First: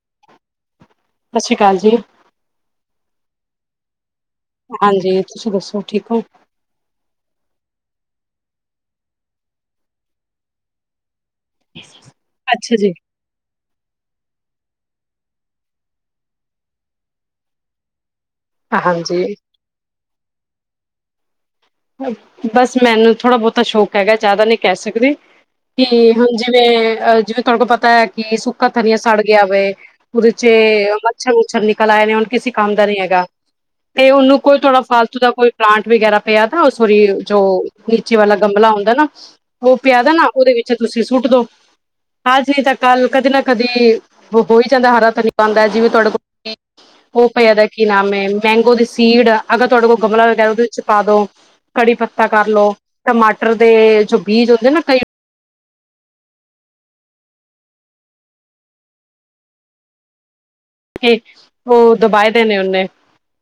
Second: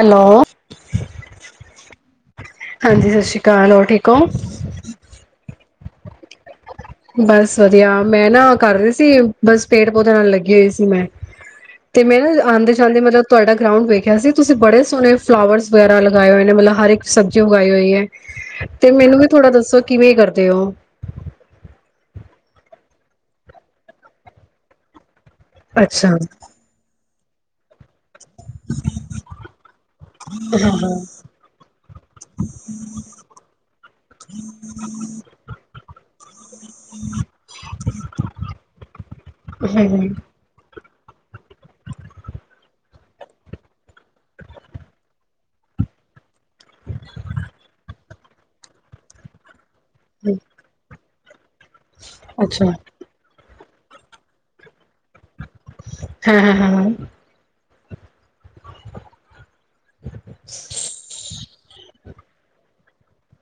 Hello! ਸਤਿ ਸ਼੍ਰੀ ਅਕਾਲ ਜੀ, ਹਾਂਜੀ ਸਤਿ ਸਤਿ ਸ੍ਰੀ ਆਕਾਲ ਹੋਰ ਠੀਕ ਹੋ ਹਾਂਜੀ ਤੁਸੀਂ ਦੱਸੋ ਹੋਰ ਠੀਕ ਔ? ਬਸ ਵਧੀਆ ਮੈਂ ਨਾ ਕਰ ਰੀ ਸੀ ਬਸ ਪੇੜ ਪੌਦੇਆਂ ਨਾਲ ਲੱਗੀ ਹੋਈ ਸੀ ਮੈਂ ਤੇ ਮੈਂ ਨਾ ਆਂਦੇ ਅੱਛਾ ਜੀ। ਜਾਂਦੇ ਮਤਲਬ ਤੁਹਾਡਾ ਗਰਾਊਂਡ ਵੇਖਿਆ ਸੀ ਤੁਸੀਂ ਬੜੇ ਸੋਹਣੇ ਫਲਾਵਰਸ ਵਗੈਰਾ ਲਗਾਏ ਹੋਏ ਨੇ ਮਤਲਬ ਹਰ ਇੱਕ ਸਬਜ਼ੀ ਉਗਾਈ ਹੋਈ ਹੈ ਤੇ ਮੈਨੂੰ ਵੀ ਹਾਂਜੀ, ਥੋੜ੍ਹਾ ਦੱਸੋ ਕਿਵੇਂ ਕਰਦੇ ਹੋ ਬਸ ਮੈਨੂੰ ਥੋੜ੍ਹਾ ਬਹੁਤਾ ਸ਼ੌਕ ਹੈਗਾ ਜ਼ਿਆਦਾ ਨਹੀਂ ਕਹਿ ਸਕਦੀ ਅੱਛਾ ਕਿ ਹੁਣ ਜਿਵੇਂ ਅਹ [unintelligible] ਪਤਾ ਹੈ ਕਿ ਸੁੱਕਾ ਧਨਿਆ ਸੜ ਗਿਆ ਵੇ ਉਹਦੇ ਚ ਹਾਂ ਹਾਂ ਮੱਛਰ ਮੁੱਛਰ ਨਿਕਲ ਆਏ ਨੇ ਹੁਣ ਕਿਸੇ ਕੰਮ ਦਾ ਨੀ ਹੈਗਾ ਤੇ ਉਹਨੂੰ ਕੋਈ ਥੋੜਾ ਫਾਲਤੂ ਦਾ ਕੋਈ ਪਲਾਂਟ ਵਗੈਰਾ ਪਿਆ ਉਹ ਸੋਰੀ ਜੋ ਨੀਚੇ ਵਾਲਾ ਗਮਲਾ ਹੁੰਦਾ ਨਾ ਉਹ ਹਮ ਪਿਆ ਦਾ ਹਮ, ਨਾ ਉਹਦੇ ਵਿੱਚ ਤੁਸੀਂ ਸੁੱਟ ਦੋ ਅੱਜ ਨਹੀਂ ਤਾਂ ਕੱਲ ਕਦੇ ਨਾ ਕਦੀ ਵੋ ਬੋਈ ਜਾਂਦਾ ਹੈ ਹਰਾ ਧਨੀਆ ਹੋ ਹੀ ਜਾਂਦਾ ਜਿਵੇਂ ਤੁਹਾਡੇ ਕੋਲ ਪਿਆਦਾ ਕੀ ਨਾਮ ਹੈ ਮੈਂਗੋ ਦੀ ਸੀਡ ਅਗਰ ਤੁਹਾਡੇ ਕੋਲ ਗਮਲਾ ਵਗੈਰਾ ਉਹਦੇ ਵਿੱਚ ਪਾ ਦੋ [unintelligible] [inaudible] ਕੜੀ ਪੱਤਾ ਕਰਲੋ ਅੱਛਾ ਟਮਾਟਰ ਟਟਰ ਦੇ ਜੋ ਬੀਜ ਹੁੰਦੇ ਨਾ ਕਈ ਹਾਂ ਹਾਂ ਹਾਂ ਹੋਰ ਦੁਬਾਏ ਦੇ ਨੇ ਔਨੇ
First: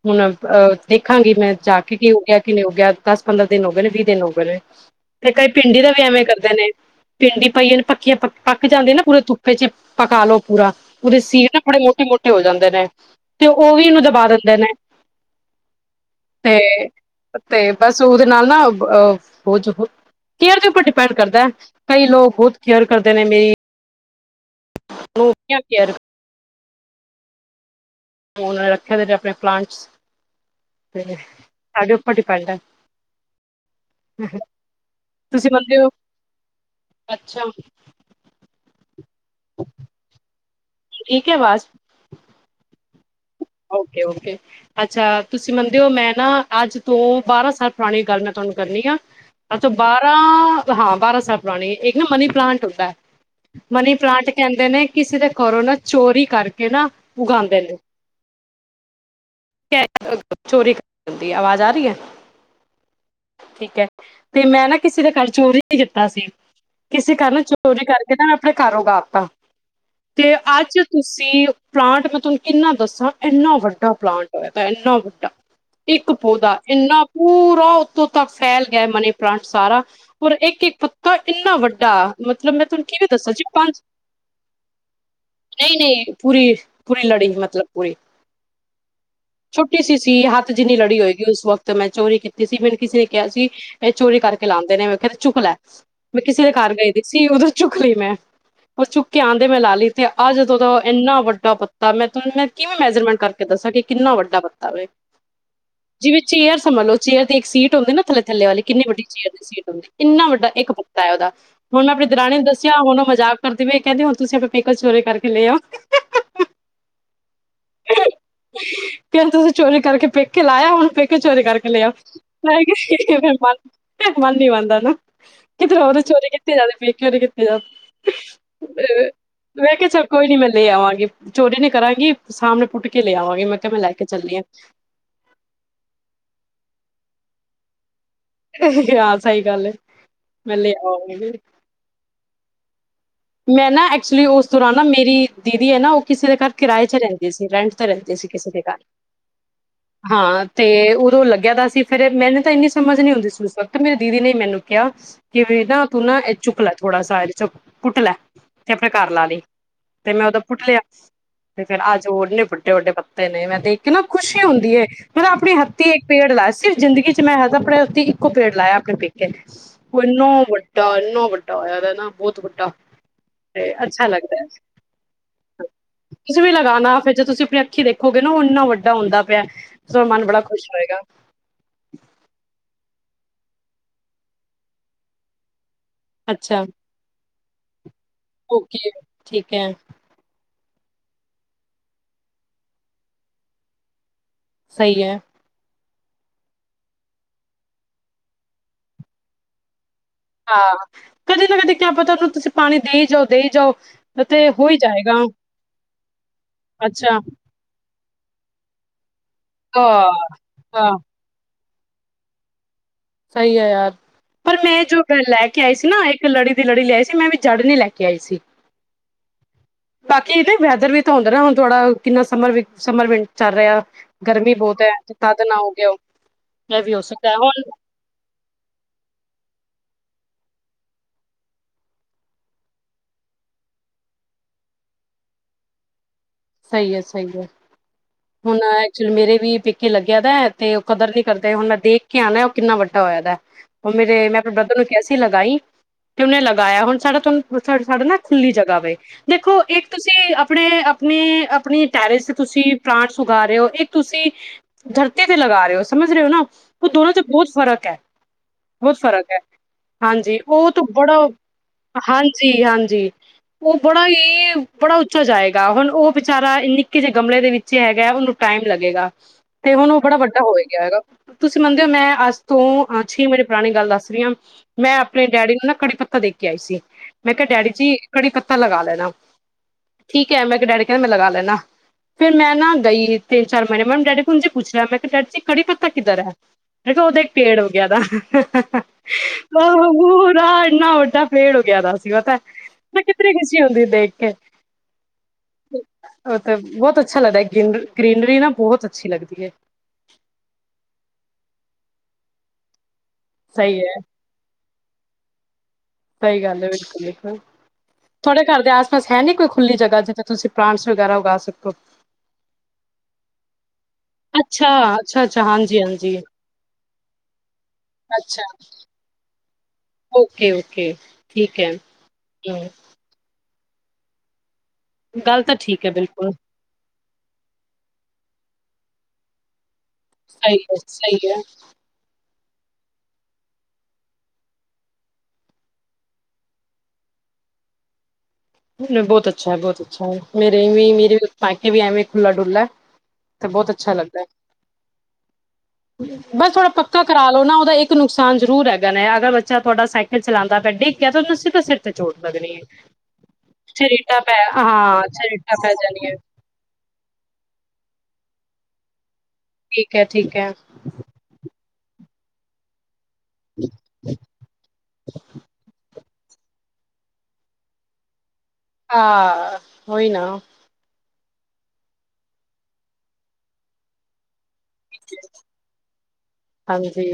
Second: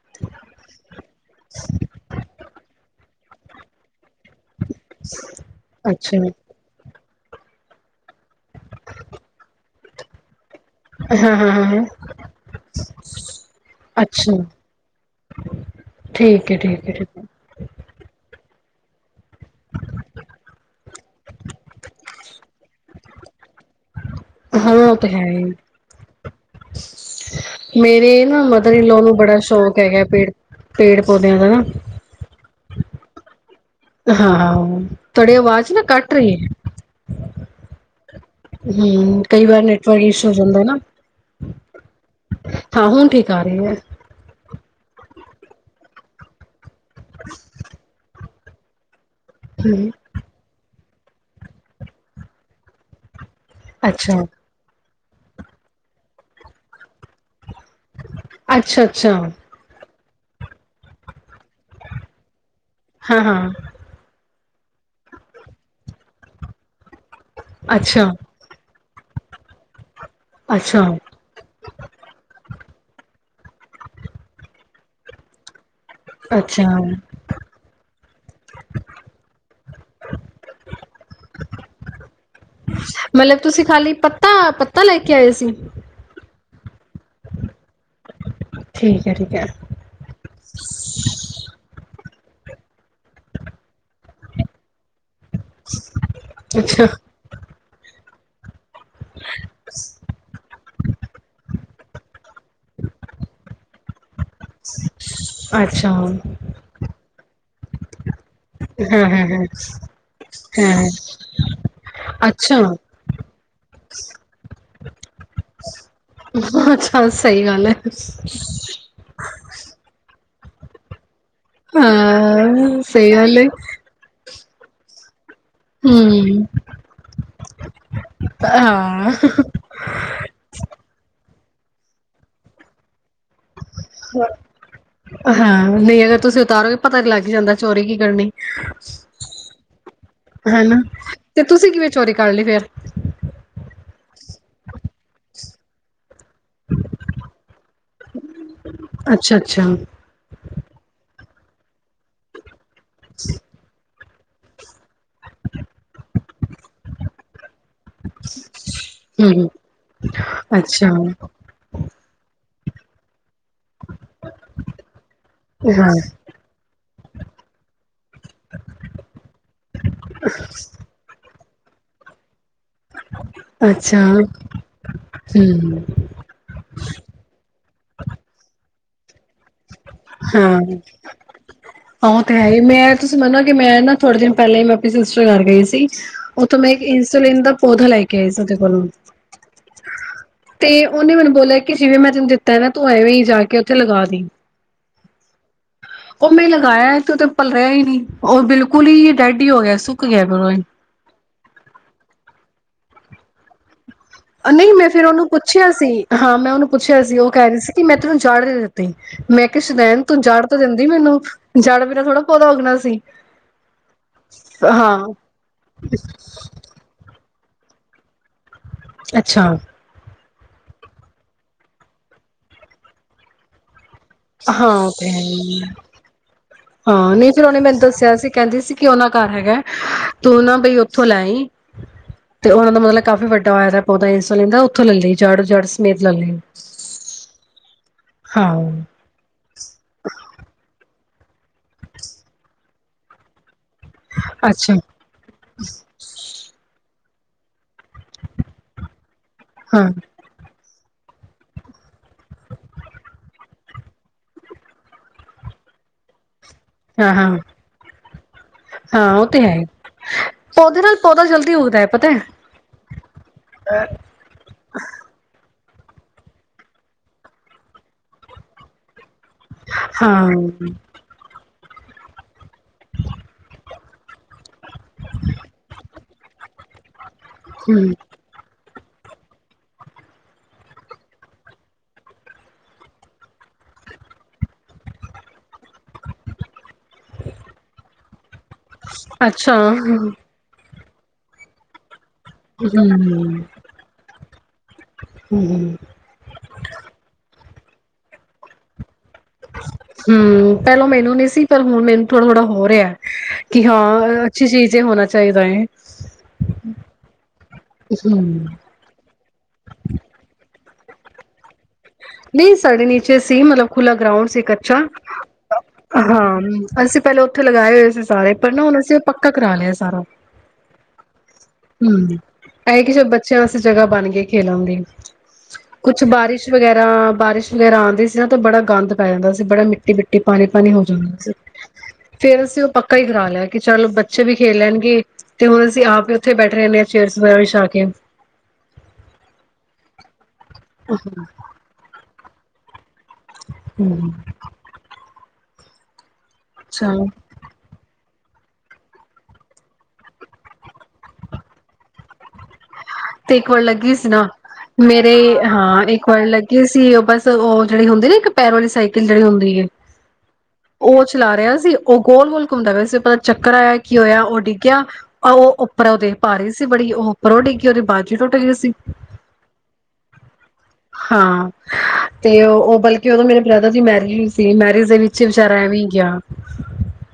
ਹੁਨ ਅ ਦੇਖਾਂਗੀ ਮੈਂ ਜਾ ਕੇ ਕੀ ਹੋ ਗਿਆ ਕੀ ਨਈ ਹੋ ਗਿਆ ਦਸ ਪੰਦਰਾਂ ਦਿਨ ਹੋ ਗਏ ਨੇ ਵੀ ਦਿਨ ਹੌ ਗਏ ਨੇ, ਤੇ ਕਈ ਪਿੰਡੀ ਦਾ ਵੀ ਅੱਛਾ ਐਵੇਂ ਹਾਂ ਕਰਦੇ ਨੇ ਪਿੰਡੀ ਪਈ ਹੌਈ ਪੱਕੀਆਂ ਪ ਪੱਕ ਜਾਂਦੇ ਨਾ ਪੂਰੇ ਧੁੱਭ ਈਚ ਪਕਾ ਲਔ ਪੂਰਾ ਓਦੇ ਹਾਂ ਸੀਡ ਨਾ ਹਾਂ ਥੋੜੇ ਹਾਂ, ਮੋਟੇ ਮੋਟ ਜਾਂਦੇ ਨੇ ਤੇ ਔ ਔ ਵੀ ਇਹਨੂੰ ਦਬਾ ਅੱਛਾ ਦਿੰਦੇ ਨੇ, ਠੀਕ ਹੈ ਤੇ ਠੀਕ ਹੈ ਠੀਕ ਹੈ ਤੇ ਬਾਸ ਉਦੇ ਨਾ ਅ ਫੋਜ ਕੇਅਰ ਦੇ ਉੱਪਰ ਡਿਪੈਂਡ ਕਰਦੈ ਕਈ ਲੋਕ ਬੌਤ ਕੇਅਰ ਕਰਦੇ ਨੇ ਮੇਰੀ ਹਾਂ ਔ ਤੇ ਹੈ ਈ ਕੇਅਰ [unintelligible] ਮੇਰੇ ਨਾ ਉਹਨਾਂ ਨੇ ਮਦਰ ਰੱਖੇ ਈਨ-ਲੋ ਦੇ ਨੇ ਨੂੰ ਆਪਣੇ ਬੜਾ ਸ਼ੌਕ ਪਲਾਂਟਸ ਹੈਗੈ ਪੇੜ ਤੇ ਪੇੜ ਪੌਦਿਆਂ ਦਾ ਨਾ ਸਾਡੇ ਉੱਪਰ ਡਿਪੈਂਡ ਹੈ ਹਾਂ-ਹਾਂ, ਤੁਹਾਡੀ ਤੁਸੀਂ ਅਵਾਜ਼ ਮੰਨਦੇ ਨਾ ਹੋ ਕਾਟ ਰਈ ਏ, ਅੱਛਾ ਹੰ ਕਈ ਵਾਰ ਨੈਟਵਰਕ ਇਸ਼ੁ ਹੋ ਜਾਂਦਾ ਐ ਨਾ। ਠੀਕ ਹਾਂ ਹੁਨ ਠੀਕ ਆ ਰਹੀ ਹੈ ਔਕੇ ਔਕੇ ਅੱਛਾ, ਤੁਸੀਂ ਮੰਨਦੇ ਔ ਮੈਂ ਨਾ ਅੱਜ ਤੋਂ ਬਾਰਾਂ ਸਾਲ ਪੁਰਾਣੀ ਗੱਲ ਮੈਂ ਤੁਆਨੂੰ ਕਰਨੀ ਆ ਅੱਛਾ ਹਮ ਬਾਰਾਂ ਹਾਂ ਬਾਰਾਂ ਸਾਲ ਪੁਰਾਣੀ ਇੱਕ ਨਾ ਮਨੀ ਪਲਾਂਟ ਹੁੰਦਾ ਹੈ ਮਨੀ ਅੱਛਾ ਪਲਾਂਟ ਕਹਿੰਦੇ ਨੇ ਕਿਸੇ ਦੇ ਘਰੋਂ ਨਾ ਚੋਰੀ ਕਰਕੇ ਨਾ ਉਗਾਉਂਦੇ ਨੇ ਅੱਛਾ ਅੱਛਾ ਚੋਰੀ ਕਰ ਦੀ ਆਵਾਜ਼ ਆ ਰਹੀ ਹੈ ਹਾਂ ਹਾਂ ਠੀਕ ਹੈ ਤੇ ਮੈਂ ਨਾ ਕਿਸੇ ਦੇ ਘਰ ਚੋਰੀ ਹੀ ਦਿੱਤਾ ਸੀ ਕਿਸੇ ਘਰ ਨਾ ਚੋਰੀ ਅੱਛਾ ਕਰਕੇ ਨਾ ਆਪਣੇ ਘਰ ਉਗਾੳ ਤਾਂ ਤੇ ਅੱਜ ਅੱਛਾ ਤੁਸੀਂ ਪਲਾਂਟ ਮੈਂ ਤੁਹਾਨੂੰ ਕਿੰਨਾ ਦੱਸਾਂ ਇੰਨਾ ਵੱਡਾ ਪਲਾਂਟ ਹੈ ਇਹਦਾ ਇਨਾ ਵੱਡਾ ਇੱਕ ਪੌਦਾ ਅੱਛਾ ਇੰਨਾ ਪੂਰਾ ਉੱਤੋਂ ਤੱਕ ਫੈਲ ਗਿਆ ਮਨੀ ਪਲਾਂਟ ਸਾਰਾ ਔਰ ਇੱਕ ਇੱਕ ਪੱਤਾ ਇੰਨਾ ਵੱਡਾ ਮਤਲਬ ਮੈਂ ਤੁਹਾਨੂੰ ਕਿਵੇਂ ਦੱਸਾਂ ਮਤਲਬ ਜੀ ਤੁਸੀਂ ਪੰਜ ਖਾਲੀ ਪੱਤਾ ਪੱਤਾ ਲੈ ਕੇ ਆਏ ਸੀ ਨਹੀਂ ਨਹੀਂ ਪੂਰੀ ਪੂਰੀ ਲੜੀ ਮਤਲਬ ਠੀਕ ਹੈ ਠੀਕ ਹੈ ਛੁੱਟੀ ਸੀ ਸੀ ਹੱਥ ਜਿੰਨੀ ਲੜੀ ਹੋਏਗੀ ਉਸ ਵਕਤ ਮੈਂ ਚੋਰੀ ਕੀਤੀ ਜਸੀਂ ਮੈਨੂੰ ਕਿਸੇ ਨੇ ਕਿਹਾ ਸੀ ਇਹ ਚੋਰੀ ਕਰਕੇ ਲਾਉਂਦੇ ਨੇ ਚਝੁੱਕ ਲੈ ਮੈਂ ਕਿਸੇ ਦੇ ਘਰ ਅੱਛਾ ਗਏ ਸੀ ਸੀ ਉਦੋਂ ਚੁੱਕ ਲਈ ਮੈਂ ਉਹ ਚੁੱਕ ਕੇ ਆਉਂਦੇ ਮੈਂ ਲਾ ਲਈ ਤੇ ਅੱ ਜਦੋਂ ਦਾ ਇੰਨਾ ਵੱਡਾ ਪੱ ਤਾਂ ਮੈਂ ਤੁ ਮੈਂ ਕੀਂਵੇਂ ਮੈਜਰਮੈਂਟ ਕਰਕੇ ਦੱਸਾਂ ਕਿੰਨਾ ਵੱਡਾ ਪੱਤਾ ਹੋਵੇ ਅੱਛਾ ਜਿਵੇਂ ਚੇਅਰ ਸੰਭਨ ਲਓ ਚੇਅਰ ਤੇ ਇੱਕ ਸੀਟ ਹੁੰਦੇ ਨਾ ਥੱਲੇ ਵਾਲੀ ਕਿੰਨੀ ਵੱਡੀ ਹਾਂ ਹਾਂ ਚੇਅਰ ਹਾਂ ਸੀਟ ਇੰਨਾ ਵੱਡਾ ਇੱਕ ਹਾਂ ਪੱਤਾ ਉਹਦਾ ਹੁਣ ਮੈਂ ਆਪਣੀ ਦਰਰਾਣੀ ਨੂੰ ਅੱਛਾ ਦੱਸਿਆ ਹੁਨੂੰ ਮਜ਼ਾਕ ਕਰਦੀਵੇ ਕਹਿੰਦੇ ਹੁਣ ਤੁਸੀਂ ਆਪਣੇ ਪੇਕੇ ਤੋ ਚੋਰੀ ਕਰਕੇ ਲਏ ਆਓ ਅੱਛਾ ਸਹੀ ਗੱਲ ਹੈ ਕਹਿੰਦੇ ਤੁਸੀਂ ਚੋਰੀ ਕਰਕੇ ਪੇਕੇ ਲਾਇਆ ਹੁਣ ਫੇ ਚੋਰੀ ਕਰਕੇ ਲਿਆ ਮੈ ਹਾਂ ਸਹੀ ਗੱਲ ਹੈ ਕਿਹਾ [unintelligible] ਨਹੀ ਮੰਦਾ ਨਾ ਕਿੱਧਰ ਹੋਰੋ ਚੋਰੀ ਹੂੰ, ਕੀਤੀ ਜਾਵੇ ਪੇਕੇਯੋੰ ਨਈ ਕਿੱਤੀ ਜਾਂਦੀ ਹਾਂ। ਮੈਂ ਕਿਹਾ ਚਲ ਕੋਈ ਨਈ ਮੈਂ ਲੈ ਆਵਾਂਗੀ ਚੋਰੀ ਨੇ ਕਰਾਂਗੀ ਸਾਹਮਣੇ ਪੁੱ ਕੇ ਲੈ ਆਵਾਂਗੀ ਮੈਂ ਕਿਹਾ ਮੈਂ ਲੈ ਕੇ ਚੱਲੀ ਆ। ਹਾਂ ਨਹੀਂ ਅਗਰ ਤੁਸੀਂ ਉਤਾਰੋਗੇ ਪਤਾ ਨੀ ਲੱਗ ਜਾਂਦਾ ਚੋਰੀ ਕੀ ਕਰਨ ਹਾਂ ਸਹੀ ਗੱਲ ਏ ਮੈਂ ਲੈ ਹਨਾ ਆਵਾਂਗੀ। ਤੇ ਤੁਸੀਂ ਕਿਵੇਂ ਚੋਰੀ ਕਰ ਲਈ ਫਿਰ ਮੈਂ ਨਾ ਐਕਚੁਲੀ ਉਸ ਦੌਰਾਨ ਨਾ ਮੇਰੀ ਦੀਦੀ ਹੈ ਨਾ ਕਿਸੇ ਦੇ ਘਰ ਕਿਰਾਏ ਚ ਰੇਂਦੀ ਸੀ ਰੈਂਟ ਤੇ ਰੈਂਦੀ ਸੀ ਕਿਸੇ ਦੇ ਘਰ ਅੱਛਾ-ਅੱਛਾ, ਹਾਂ ਤੇ ਉਦੋਂ ਲੱਗੇ ਦਾ ਸੀ ਫੇਰ ਮੈਨੂੰ ਤਾਂ ਇੰਨੀ ਸਮਝ ਨੀ ਹੁੰਦੀ ਸੀ ੳਸ ਵਕਤ ਮੇਰ ਦੀਦੀ ਨੇ ਮੈਨੂੰ ਕੇਆ ਕਿ ਵੀ ਨਾ ਤੂੰ ਨਾ ਏ ਚੁੱਕ ਲੈ ਥੋੜਾ ਸਾ ਇਹ ਚੁੱਕ ਪੁੱਟ ਲੈ, ਤੇ ਆਪਣੇ ਘਰ ਲਾ ਲਈਂ ਹੂੰ, ਤੇ ਮੈਂ ਔਦਾ ਪੁੱਟ ਲਿਆ, ਅੱਛਾ, ਤੇ ਫੇਰ ਅੱਜ ਔਨੇ ਪ ਵਡੇ-ਵਡੇ ਪਤ ਦੇ ਨੇ ਮੈਂ ਤੇ ਕੀਨਾ ਖੁਸ਼ੀ ਹੁੰਦੀ ਏ, ਮੈਂ ਆਪਨੇ ਹੱਥੀਂ ਹਾਂ। ਇੱਕ ਪੇੜ ਲਾਇਆ ਸਿਰਫ਼ ਜ਼ਿੰਦਗੀ ਚ ਮੈਂ ਆਪਨੇ ਹੱਥੀਂ ਇੱਕੋ ਪੇੜ ਲਾਇਆ ਆਪੇਨ ਪੇਕੇ ਉਹ ਇੰਨੋ ਵੱਡਾ ਇਨਾ ਵੱਡ ਹੋਇਆ ਦਾ ਐ ਨਾ ਬੌਤ ਵਡਾੱ ਤੇ ਅੱਛਾ ਲੱਗਦੈ, ਹੂੰ, ਤੁਸੀ ਵੀ ਲਗਾਨਾ ਫੇਰ ਜੇ ਤੁਸੀਂ ਆਪਨੀ ਅੱਖੀਂ ਦੇਖੋਗੇ ਨਾ ਔ ਏਨਾਂ ਵੱਡ ਹੁੰਦਾ ਸੋ ਮਾਨ ਹਾਂ। ਬੜਾ ਹਾਂ ਖੁਸ਼ ਹੋਏਗਾ ਉਹ ਤੇ ਹੈ ਹੀ ਮੈਂ ਤੁਸੀਂ ਮੰਨੋ ਕਿ ਮੈਂ ਨਾ ਥੋੜੇ ਦਿਨ ਪੈਲੇ ਮੈਂ ਆਪਨੀ ਸਿਸਟਰ ਘਰ ਗਈ ਸੀ। ਉੱਥੋਂ ਅੱਛਾ ਮੈਂ ਇੱਕ ਇਨਸੁਲਿਨ ਦਾ ਔਦਾ [unintelligible] [unintelligible] ਦੇ ਕੋਲੋਂ। ਓਕੇ ਠੀਕ ਹੈ ਤੇ ਔਨੇ ਮੈਨੂੰ ਬੋਲਿਆ ਕਿ ਜਿਵੇਂ ਮੈਂ ਤੈਨੂੰ ਦਿੱਤਾ ਐ ਨਾ ਤੂੰ ਐਵੇਂ ਈ ਜਾ ਕੇ ਔਥੇ ਲਗਾ ਦੀਂ ਸਈ ਐ। ਉਹ ਮੈਂ ਲਗਾਇਆ ਤੇ ਉਹ ਤੇ ਪਲਰ ਆ ਹੀ ਨਹੀਂ ਉਹ ਬਿਲਕੁਲ ਹੀ ਡੈਡ ਹੀ ਹੋ ਗਿਆ ਸੁ ਹਾਂ, ਕਦੇ ਨਾ ਕਦੇ ਕਿਆ ਆਪਾਂ ਹੁਣ ਤੁਸੀਂ ਪਾਣੀ ਦੇਈ ਜਾਓ -ਦੇਈ ਜਾਓ। ਤੇ ਹੋ ਨਹੀਂ ਹੀ ਮੈਂ ਫਿਰ ਜਾਏਗਾ ਉਹਨੂੰ ਪੁੱਛਿਆ ਸੀ ਹਾਂ ਮੈਂ ਉਹਨੂੰ ਪੁੱਛਿਆ ਅੱਛਾ ਸੀ ਉਹ ਕਹਿ ਰਹੀ ਸੀ ਕਿ ਮੈਂ [unintelligible] ਦਿੱਤੇ ਮੈਂ ਕਿਹਾ ਸ਼ਦੈਨ [unintelligible] ਹਾਂ ਤੂੰ ਜਾੜ ਤਾਂ ਦਿੰਦੀ ਹਾਂ ਮੈਨੂੰ ਜੜ ਬਿਨਾਂ ਥੋੜਾ ਪੌਦਾ ਉੱਗਣਾ ਸੀ। ਸਹੀ ਹੈ ਯਾਰ ਪਰ ਮੈਂ ਜੋ ਹਾਂ ਲੈ ਕੇ ਆਈ ਸੀ, ਨਾ ਇੱਕ ਲੜੀ ਦੀ ਲੜੀ ਲਿਆਈ ਸੀ ਮੈਂ ਵੀ ਜੜ ਨਹੀਂ ਲੈ ਕੇ ਆਈ ਸੀ। ਅੱਛਾ। ਬਾਕੀ ਨਾ ਵੈਦਰ ਵੀ ਤਾਂ ਹੁੰਦਾ ਨਾ ਹੁਣ ਥੋੜਾ ਕਿੰਨਾ ਸਮਰ ਵੀਕ ਸਮਰ ਵਿਨ ਚੱਲ ਰਿਹਾ। ਗਰਮੀ ਹਾਂ, ਬਹੁਤ ਉਹ ਤਾ ਹੈ ਤੇ ਤਦ ਨਾ ਹੈਹੀ ਹੋ ਗਿਆ ਉਹ ਇਹ ਵੀ ਹੋ ਹਾਂ, ਨਹੀਂ ਸਕਦਾ ਫਿਰ ਉਹਨੇ ਹੁਣ ਮੈਨੂੰ ਦੱਸਿਆ ਸੀ ਕਹਿੰਦੀ ਸੀ ਕਿ ਉਹਨਾ ਘਰ ਹੈਗਾ। ਤੂੰ ਨਾ ਬਈ ਉੱਥੋਂ ਲੈ ਆਈ ਤੇ ਉਹਨਾਂ ਦਾ ਮਤਲਬ ਕਾਫ਼ੀ ਵੱਡਾ ਹੋਇਆ ਪੌਦਾ ਇਨਸੁਲਿਨ ਦਾ ਉੱਥੋਂ ਲੈ ਲਈ ਜੜ ਜੜ ਸਮੇਤ ਲੈ ਲਈ। ਸਹੀ ਐ -ਸਹੀ ਐ। ਹਾਂ ਹੁਣ ਐਕਚੁਲੀ ਮੇਰੇ ਵੀ ਪੇਕੇ ਲੱਗਿਆ ਦਾ ਤੇ ਕਦਰ ਨਹੀਂ ਕਰਦੇ ਹੁਣ ਮੈਂ ਦੇਖ ਕੇ ਆਣਾ ਉਹ ਕਿੰਨਾ ਵੱਡਾ ਹੋਇਆ ਦਾ। ਹੁਣ ਮੇਰੇ ਮੈਂ ਆਪਣੇ ਅੱਛਾ ਬ੍ਰਦਰ ਨੂੰ ਕਿਹਾ ਸੀ ਲਗਾਈ ਕਿ ਉਹਨੇ ਲਗਾਇਆ ਹੁਣ ਸਾਡਾ ਤੂੰ ਸਾਡਾ ਨਾਲ ਖੁੱਲੀ ਜਗ੍ਹਾ ਵੈ ਦੇਖੋ ਇੱਕ ਹਾਂ ਤੁਸੀਂ ਆਪਣੀ -ਆਪਣੀ -ਆਪਣੀਂ ਟੈਰਿਸ ਤੁਸੀਂ ਪਲਾਂਟਸ ਉਗਾ ਰਹੇ ਹੋ ਇਹ ਤੁਸੀਂ ਧਰਤੀ ਤੇ ਲਗਾ ਰਹੇ ਹੋ ਸਮਝ ਰਹੇ ਹੋ ਨਾ। ਉਹ ਦੋਨੋ ਹਾਂ 'ਚ ਹਾਂ ਬਹੁਤ ਫ਼ਰਕ ਐ। ਬਹੁਤ ਹਾਂ ਉਹ ਫ਼ਰਕ ਐ ਤੇ ਹੈ ਹਾਂਜੀ ਉਹ ਪੌਦੇ ਤਾਂ ਨਾਲ ਬੜਾ ਪੌਦਾ ਜਲਦੀ ਉੱਗਦਾ ਹੈ ਪਤਾ ਹੈ। ਹਾਂਜੀ- ਹਾਂਜੀ ਉਹ ਬੜਾ ਹੀ ਬੜਾ ਉੱਚਾ ਜਾਏ ਹੁਣ ਉਹ ਵਿਚਾਰਾ ਐ ਨਿੱਕੇ ਜਿਹੇ ਗਮਲੇ ਦੇ ਵਿੱਚ ਹੈਗਾ ਉਹਨੂੰ ਟਾਈਮ ਲੱਗੇਗਾ। ਤੇ ਹੁਣ ਉਹ ਬੜਾ ਹਾਂ ਵੱਡਾ ਹੋਏਗਾ ਹੈਗਾ। ਤੁਸੀਂ ਮੰਨਦੇ ਹੋ ਮੈਂ ਅੱਜ ਤੋਂ ਅ ਛੇ ਵਜੇ ਪੁਰਾਣੀ ਗੱਲ ਦੱਸ ਰਹੀ ਹਾਂ ਮੈਂ ਆਪਣੇ ਡੈਡੀ ਨੂੰ ਨਾ ਕੜੀ ਪੱਤਾ ਦੇਖ ਕੇ ਆਈ ਸੀ। ਮੈਂ ਕਿਹਾ ਡੈਡੀ ਹਮ ਜੀ ਕੜੀ ਪੱਤਾ ਲਗਾ ਲੈ ਠੀਕ ਹੈ ਮੈਂ ਇੱਕ ਡੈਡੀ ਕਹਿੰਦਾ ਮੈਂ ਲਗਾ ਲੈਦਾ ਫਿਰ ਮੈਂ ਨਾ ਗਈ ਤਿੰਨ ਚਾਰ ਮਹੀਨੇ ਮੈ ਡੈਡੀ ਕੋ ਜੀ ਪੁੱਛ ਰਿਆ ਮੈਂ ਕਿਹਾ ਡੈਡੀ ਜੀ ਕੜੀ ਪੱਤਾ ਕਿੱਧਰ ਐ ਮੈਂ ਕਿਹਾ ਉਹਦੇ ਇੱਕ ਪੇੜ ਹੋ ਗਿਆ ਬ ਅੱਛਾ [inaudible] ਹਮ ਇੰਨਾ ਵੱਡਾ ਪੇੜ ਉਗਿਆ ਦਾ ਸੀ। ਪਤਾ ਮੈਂ ਕਿਤਨੀ ਹਮ ਖੁਸ਼ੀ ਹੁੰਦੀ ਦੇਖ ਕੇ, ਹਮ ਉਹ ਤਾਂ ਬਹੁਤ ਅੱ ਗਨਰੀ ਗ੍ਰਨਰੀ ਨਾ ਬਹੁਤ ਹੈ। ਹੂੰ ਪਹਿਲੋਂ ਮੈਨੂੰ ਨੀ ਸੀ ਪਰ ਹੁਣ ਮੈਨੂ ਥੋੜ-ਥੋੜਾ ਹੋ ਰਿਹਾ। ਕਿ? ਸਹੀ ਹੈ ਹਾਂ, ਅੱਛੀ ਚੀਜ਼ ਹੈ ਹੋਣਾ। ਚਾਹੀਦਾ ਹੈ। ਸਹੀ ਗੱਲ ਹੈ, ਬਿਲਕੁਲ-ਬਿਲਕੁਲ ਤੁਹਾਡੇ ਹਮ ਘਰ ਦੇ ਆਸ-ਪਾਸ ਹੈ ਨੀ ਕੋਈ ਖੁੱਲੀ ਜਗ੍ਹਾ, ਜਿੱਥੇ ਤੁਸੀਂ? ਪ੍ਰਾਂਲਟਸ ਵਗੈਰਾ ਉਗਾ ਸਕੋ। ਨੀ, ਸਾਡੇ ਨੀਚੇ ਸੀ ਮਤਲਬ ਖੁੱਲਾ ਗਰਾਉਂਡ ਸੀ ਇੱਕ ਅੱਛਾ, ਕੱਚਾ, ਅੱਛਾ-ਅੱਛਾ, ਹਾਂਜੀ-ਹਾਂਜੀ, ਹਾਂ ਅਸੀਂ ਪਹਿਲੇ ਉੱਥੇ ਲਗਾਏ ਹੋਏ ਸੀ ਸਾਰੇ ਅੱਛਾ, ਪਰ ਨਾ ਹੁਣ ਅਸੀਂ ਪੱਕਾ ਕਰਾ ਲਿਆ ਸੀ। ਓਕੇ-ਓਕੇ, ਠੀਕ ਹੈ। ਹਮ ਇਹ ਕਿ ਜ ਬੱਚਿਆਂ ਵਾਸਤੇ ਜਗ੍ਹਾ ਬਣ ਗਈ ਖੇਲਣ ਦੀ। ਗੱਲ ਤਾਂ ਠੀਕ ਹੈ ਕੁਛ ਬਿਲਕੁਲ। ਬਾਰਿਸ਼ ਵਗੈਰਾ ਬਾਰਿਸ਼ ਵਗੈਰਾ ਆਉਂਦੀ ਸੀ ਨਾ ਤੇ ਬੜਾ ਗੰਦ ਪੈ ਜਾਂਦਾ ਸੀ ਬੜਾ ਮਿੱ ਮਿੱਟੀ-ਮਿੱਟੀ, ਸਹੀ ਪਾਣੀ-ਪਾਣੀ ਹੈ, ਹੋ ਜਾਦਾ ਸਹੀ ਸੀ। ਫੇਰ ਅਸੀਂ ਉਹ ਪੱਕਾ ਹੀ ਕਰਾ ਲਿਆ ਕਿ ਚਲ ਬੱਚੇ ਵੀ ਖੇਲ ਲੈਣਗੇ ਤੇ ਹੁਣ ਅਸੀਂ ਆਪ ਹੀ ਉੱਥੇ ਬੈਠੇ ਰਹਦੇ ਹ ਚੇਅਰ ਵਗੈਰਾ ਵਿਛਾ ਕੇ ਨਹੀਂ, ਬਹੁਤ ਅੱਛਾ ਹੈ, ਬਹੁਤ ਅੱਛਾ ਹੈ। ਮੇਰੇ ਵੀ ਮੇਰੇੇ ਪੇਕੇ ਵੀ ਐਵੇਂ ਖੁੱਲ [unintelligible] ਤੇ, ਬਹੁਤ ਅੱਛਾ ਹਮ ਲੱਗਦਾ ਹੈ। ਬਸ ਥੋੜਾ ਪੱਕਾ ਚਲੋ ਕਰਾਾਲਓ ਨਾ ਉਹਦਾ ਇੱਕ ਨੁਕਸਾਨ ਜ਼ਰੂਰ ਹੈਗਾ ਨੇ ਅਗਰ ਬੱਚਾ ਤੁਹਾਡਾ ਸਾਈਕਲ ਚਲਾਉਂਦਾ ਪਿਆ ਡਿੱਗ ਗਿਆ ਤੇ ਉਹਨੂੰ ਸੀਧਾ ਸਿਰ ਤੇ ਚੋਟ ਲੱਗਣੀ ਹੈ। ਤੇ ਇੱਕ ਵਾਰ ਲੱਗੀ ਸੀ ਨਾ ਹਾਂ, ਮੇਰੇ ਛਰੀਟਾ ਪੈ ਹਾਂ ਇੱਕ ਜਾਣੀਆਂ, ਵਾਰ ਲੱਗੀ ਸੀ ਉਹ ਬਸ ਉਹ ਜਿਹੜੇ ਹੁੰਦੇ ਨਾ ਪੈੋਡਲ ਵਾਲੀ ਸਾੲਕਿੰਲ ਹੁੰਦੀ ਹੈ, ਠੀਕ ਠੀਕ ਹੈ, ਉਹ ਚਲਾ ਰਿਹਾ ਸੀ। ਉਹ ਗੋਲ-ਗੋਲ ਘੁੰਮਦਾਇਆ ਪੇਆ ਸੀ ਪਤਾ ਚੱਕਰ ਆਇਆ ਕੀ ਹੋਇਆ ਉਹ ਡਿੱਗਿਆ ਉਹ ਉੱਪਰ ਉਹਦੇ ਪਾ ਰਹੇ ਸੀ ਬੜੀ ਉਹ ਪਰੋਟੀ ਕਯੋ? ਹਾਂ, ਉਹੀਨਾ। ਹਾਂ, ਤੇ ਉਹ ਬਲਕਿ ਉਦੋਂ ਮੇਰੇ ਬ੍ਰਦਰ ਦੀ ਮੈਰਿਜ ਮੈਰਿਜ ਦੇ ਵਿੱਚ ਵਿਚਾਰਾ ਐਵੇਂ ਗਿਆ। ਹਾਂਜੀ।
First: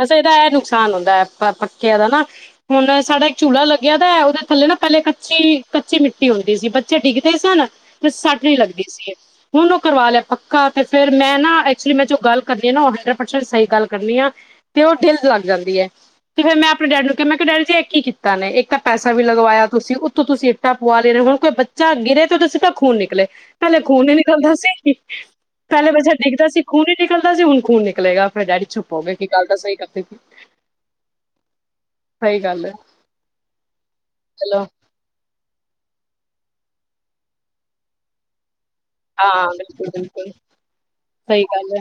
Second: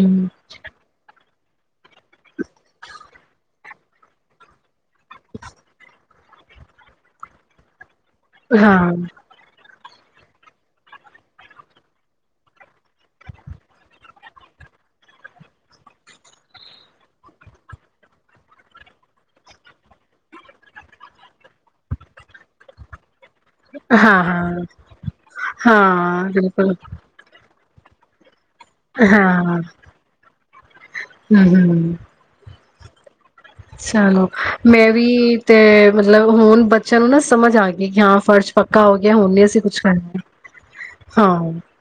ਬਸ, ਇਹਦਾ ਇਹ ਨੁਕਸਾਨ ਹੁੰਦਾ ਹੈ। ਪਰ ਪੱਕਿਆ ਦਾ ਨਾ ਹੁਣ ਸਾਡਾ ਇੱਕ ਚੂਲਾ ਲੱਗਿਆ ਦਾ ਉਹਦੇ ਥੱਲੇ ਨਾ ਪਹਲੇ ਕੱਚੀ-ਕੱਚੀ ਮਿਟੀ ਕੀ ਹੁੰਦੀ ਸੀ, ਬੱਚੇ ਡਿੱਗਦੇ ਸਨ ਕਿ ਸੱਟ ਹੀ ਲੱਗਦੀ ਹਾਂ, ਸੀ [unintelligible] ਹੁਣ ਔ ਕਰਵਾ ਲਿਆ ਪੱਕਾ ਤੇ ਫੇਰ ਮੈਂ ਨਾ ਐਕਚੁਲੀ ਮੈਂ ਜੋ ਗੱਲ ਕਰ ਤੇ ਨਾ ਉਹ ਹੰਡਰਡ ਪਰਸੈਂਟ ਸਹੀ ਗੱਲ ਕਰਨੀ ਆ ਤੇ ਉਹ ਡਿੱਲ ਲੱਗ ਜਾਂਦੀ ਐ ਕਿਵੇ ਮੈਂ ਆਪਣੇ ਡੈਡੀ ਨੂੰ ਕਿਆ ਮੈਂ ਕਿਆ ਡੈਡੀ ਜੀ ਐ ਕੀ ਕੀਤਾ ਨੇ ਇੱਕ ਤਾਂ ਪੈਸਾ ਵੀ ਲਗਵਾਇਆ ਤੁਸੀ ਉੱਤੋਂ ਤੁਸੀ ਇੱਟਾਂ ਪਵਾ ਲੇ ਰੇ ਔ ਹੁਣ ਕੋਈ ਬੱਚਾ ਗਿਰੇ ਤੇ ਉਦੇ ਸਿੱਧਾ ਖੂਨ ਨਿਕਲੇ ਪੈਲੇ ਖੂਨ ਨੀ ਹਾਂ, ਨਿਕਲਦਾ ਹਾਂ, ਸੀ। ਪੈਲੇ ਬਚਾ ਹਾਂ ਡਿੱਗਦਾ ਸੀ ਬਿਲਕੁਲ ਖੂਨ ਨੀ ਨਿਕਲ ਹੁਣ ਖੂਨ ਨਿਕਲੇਗਾ। ਮੇਰੇ ਡੈਡੀ ਚੁੱਪ ਹੋ ਗਏ ਕਿ ਗੱਲ ਤਾਂ ਹਾਂ ਸਈ ਕਰ ਦਿੱਤੀ। ਹੂੰ, ਹੂੰ, ਹੂੰ। ਹੈ ਚਲੋ, ਮੈਂ ਵੀ ਤੇ ਮਤਲਬ ਹੁਣ ਬੱਚਿਆਂ ਨੂੰ ਨਾ ਸਮਝ ਆ ਗੀ ਕਿ ਹਾਂ ਫਰਸ਼ ਪੱਕਾ ਹੋ ਗਿਆ, ਹੁਣ ਨੀ ਹਾਂ ਅਸੀ ਕੁਛ ਬਿਲਕੁਲ ਕਰਨਾ। ਬਿਲਕੁਲ ਸਹੀ ਹਾਂ। ਗੱਲ ਹੈ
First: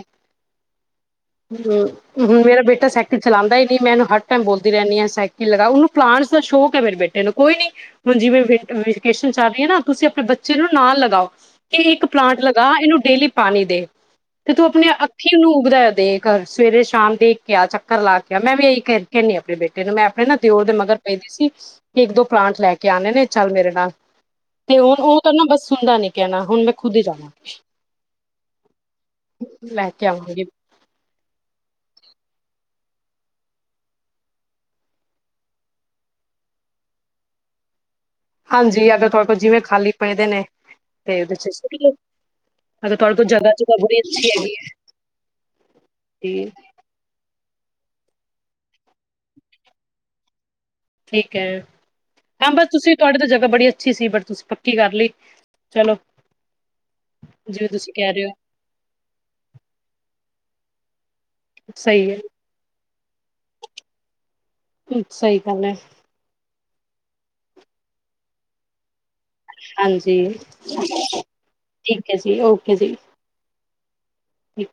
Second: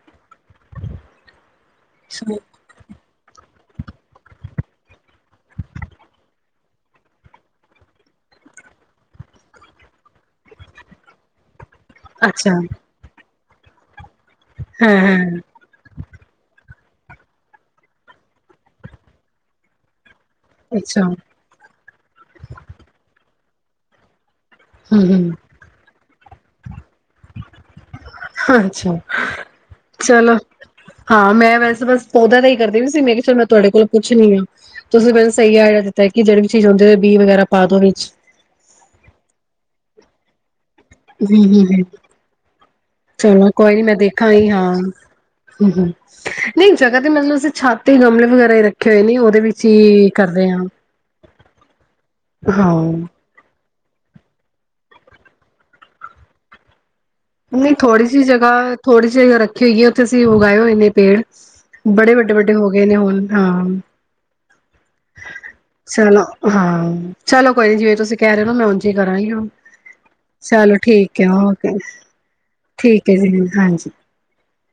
[unintelligible] ਮੇਰਾ ਬੇਟਾ ਸਾਈਕਲ ਚਲਾਂਦਾ ਈ ਮੈਨੂੰ ਹਰ ਟਾਈਮ ਬੋਲਦੀ ਰਹਿੰਨੀ ਆਂ ਸਾਈਕਿਲ ਲਗਾਔ ਉਨੂੰ ਪਲਾਂਟਸ ਦਾ ਸ਼ੌਕ ਐ ਮੇਰੇ ਬੇਟੇ ਨੂੰ। ਕੋਈ ਨੀ ਹੁਣ ਜਿਵੇਂ ਵੇਕ ਵੇਕੇਸ਼ਨਸ ਚੱਲ ਰਈ ਐ ਨਾ ਤੁਸੀ ਆਪਣੇ ਬੱਚੇ ਨੂੰ ਨਾਲ ਲਗਾਔ। ਇਹ ਇੱਕ ਪਲਾਂਟ ਅੱਛਾ ਲਗਾ ਇਹਨੂੰ ਡੇਲੀ ਪਾਣੀ ਦੇ ਤੇ ਤੂੰ ਆਪਣੀਆਂ ਹਾਂ ਅੱਖੀ ਹਾਂ ਇਨੂੰ ਉਗਦਾ ਹੋਇਆ ਤੇ ਘਰ ਸਵੇਰੇ ਸ਼ਾਮ ਦੇਖ ਕੇ ਆ, ਚੱਕਰ ਲਾ ਕੇ ਆ। ਮੈਂ ਵੀ ਇਹੀ ਕਰ ਕੇਨੀ ਆਂ ਆਪਣੇ ਬੇਟੇ ਨੂੰ ਮੈਂ ਮੈਂ ਨਾ ਦਿਔਰ ਦੇ ਮਗਰ ਅੱਛਾ ਪੈਂਦੀ ਸੀ ਕੇ ਇੱਕ-ਦੋ ਪਲਾਂਟ ਲੈ ਕੇ ਆਣੇ ਨੇ ਚੱਲ ਮੇਰੇ ਨਾਲ ਤੇ ਹੁਣ ਹੂੰ ਔ ਤਾਂ ਹੂੰ ਨਾ ਬਸ ਸੁਣਦਾ ਨੀ ਕੈਣਾ, ਹੁਣ ਮੈਂ ਖੁਦ ਈ ਜਾਨੈ। ਅੱਛਾ। ਲੈ ਕੇ ਚਲੋ, ਆਵਾਂਗੀ ਹਾਂ ਮੈਂ ਵੈਸੇ ਬਸ ਪੌਦਾ ਤਾ ਏਈ ਕਰਦੇ ਵੀ ਸੀ ਮੈਂ ਕਿਆ ਚਲ ਮੈਂ ਤੁਆਡੇ ਕੋਲ ਪੁੱਛਨੀ ਆਂ। ਤੁਸੀ ਮੈਨੂੰ ਸਈ ਆਈਡੀਆ ਦਿੱਤਾ ਕਿ ਜਿਹੜੀ ਵੀ ਚੀਜ਼ ਹੁੰਦੀ ਏ ਬੀ ਵਗੈਰਾ ਪਾ ਦੋ ਵਿੱਚ ਹਾਂਜੀ, ਅਗਰ ਤੁਆਡੇ ਕੋਲ ਜਿਵੇਂ ਖਾਲੀ ਪਏ ਦੇ ਨੇ ਤੇ ਉਹਦੇ ਹੂੰ, ਚ ਹੂੰ, ਸੁੱਟ ਹੂੰ ਲੋ ਅਗਰ ਤੁਹਾਡੇ ਕੋਲ ਚਲੋ ਜਗ੍ਹਾ ਕੋਈ ਜੁਗਾ ਨੀ ਮੈਂ ਬੜੀ ਅੱਛੀ ਦੇਖਾਂਗੀ ਹੈਗੀ ਹੈ ਹਾਂ, ਹੂੰ-ਹੂੰ ਤੇ ਨਈ ਜਗ੍ਹਾ ਤੇ ਮੈਨੂੰ ਸੀ ਛੱ ਤ ਤੇ ਗਮਲੇ ਵਗੈਰਾ ਈ ਰੱਖੇ ਹੋਏ ਨੇ ਔਦੇ ਵਿੱਚ ਈ ਕਰਨੇ ਆਂ। ਠੀਕ ਐ। ਹਾਂ, ਬਸ ਤੁਸੀ ਤੁਆਡੇ ਤੇ ਜਗ੍ਹਾ ਬੜੀ ਅੱਛੀ ਸੀ ਬਟ ਤੁਸੀ ਪੱਕੀ ਕਰ ਲਈ। ਚਲੋ ਜਿਵੇਂ ਨਈ ਤੁਸੀਂ ਥੋੜੀ ਕਹਿ ਜੀ ਰਹੇ ਹੋ ਜਗਾ, ਥੋੜੀ ਜਗਾ ਰੱਖੀ ਹੋਈ ਏ ਉੱਥੇ ਅਸੀਂ ਉਗਾਏ ਹੋਏ ਨੇ ਪੇੜ ਸਹੀ ਬੜੇ ਵੱਡੇ-ਵੱਡੇ ਹੋ ਗਏ ਨੇ ਹੁਣ, ਹਾਂ। ਹੈ ਸਹੀ ਗੱਲ ਹੈ ਚਲੋ, ਹਾਂ। ਚਲੋ ਕੋਈ ਨੀ ਜਿਵੇਂ ਤੁਸੀ ਕੈ ਰਏ ਔ ਨਾ ਮੈਂ ਉਂਝ ਈ ਘਰ ਆਈਂ ਆਂ। ਹਾਂਜੀ ਚਲੋ ਠੀਕ ਐ, ਹੋਕੇ। ਠੀਕ ਹੈ ਜੀ ਓਕੇ ਠੀਕ ਹੈ ਜੀ, ਹਾਂ ਹਾਂਜੀ। ਜੀ।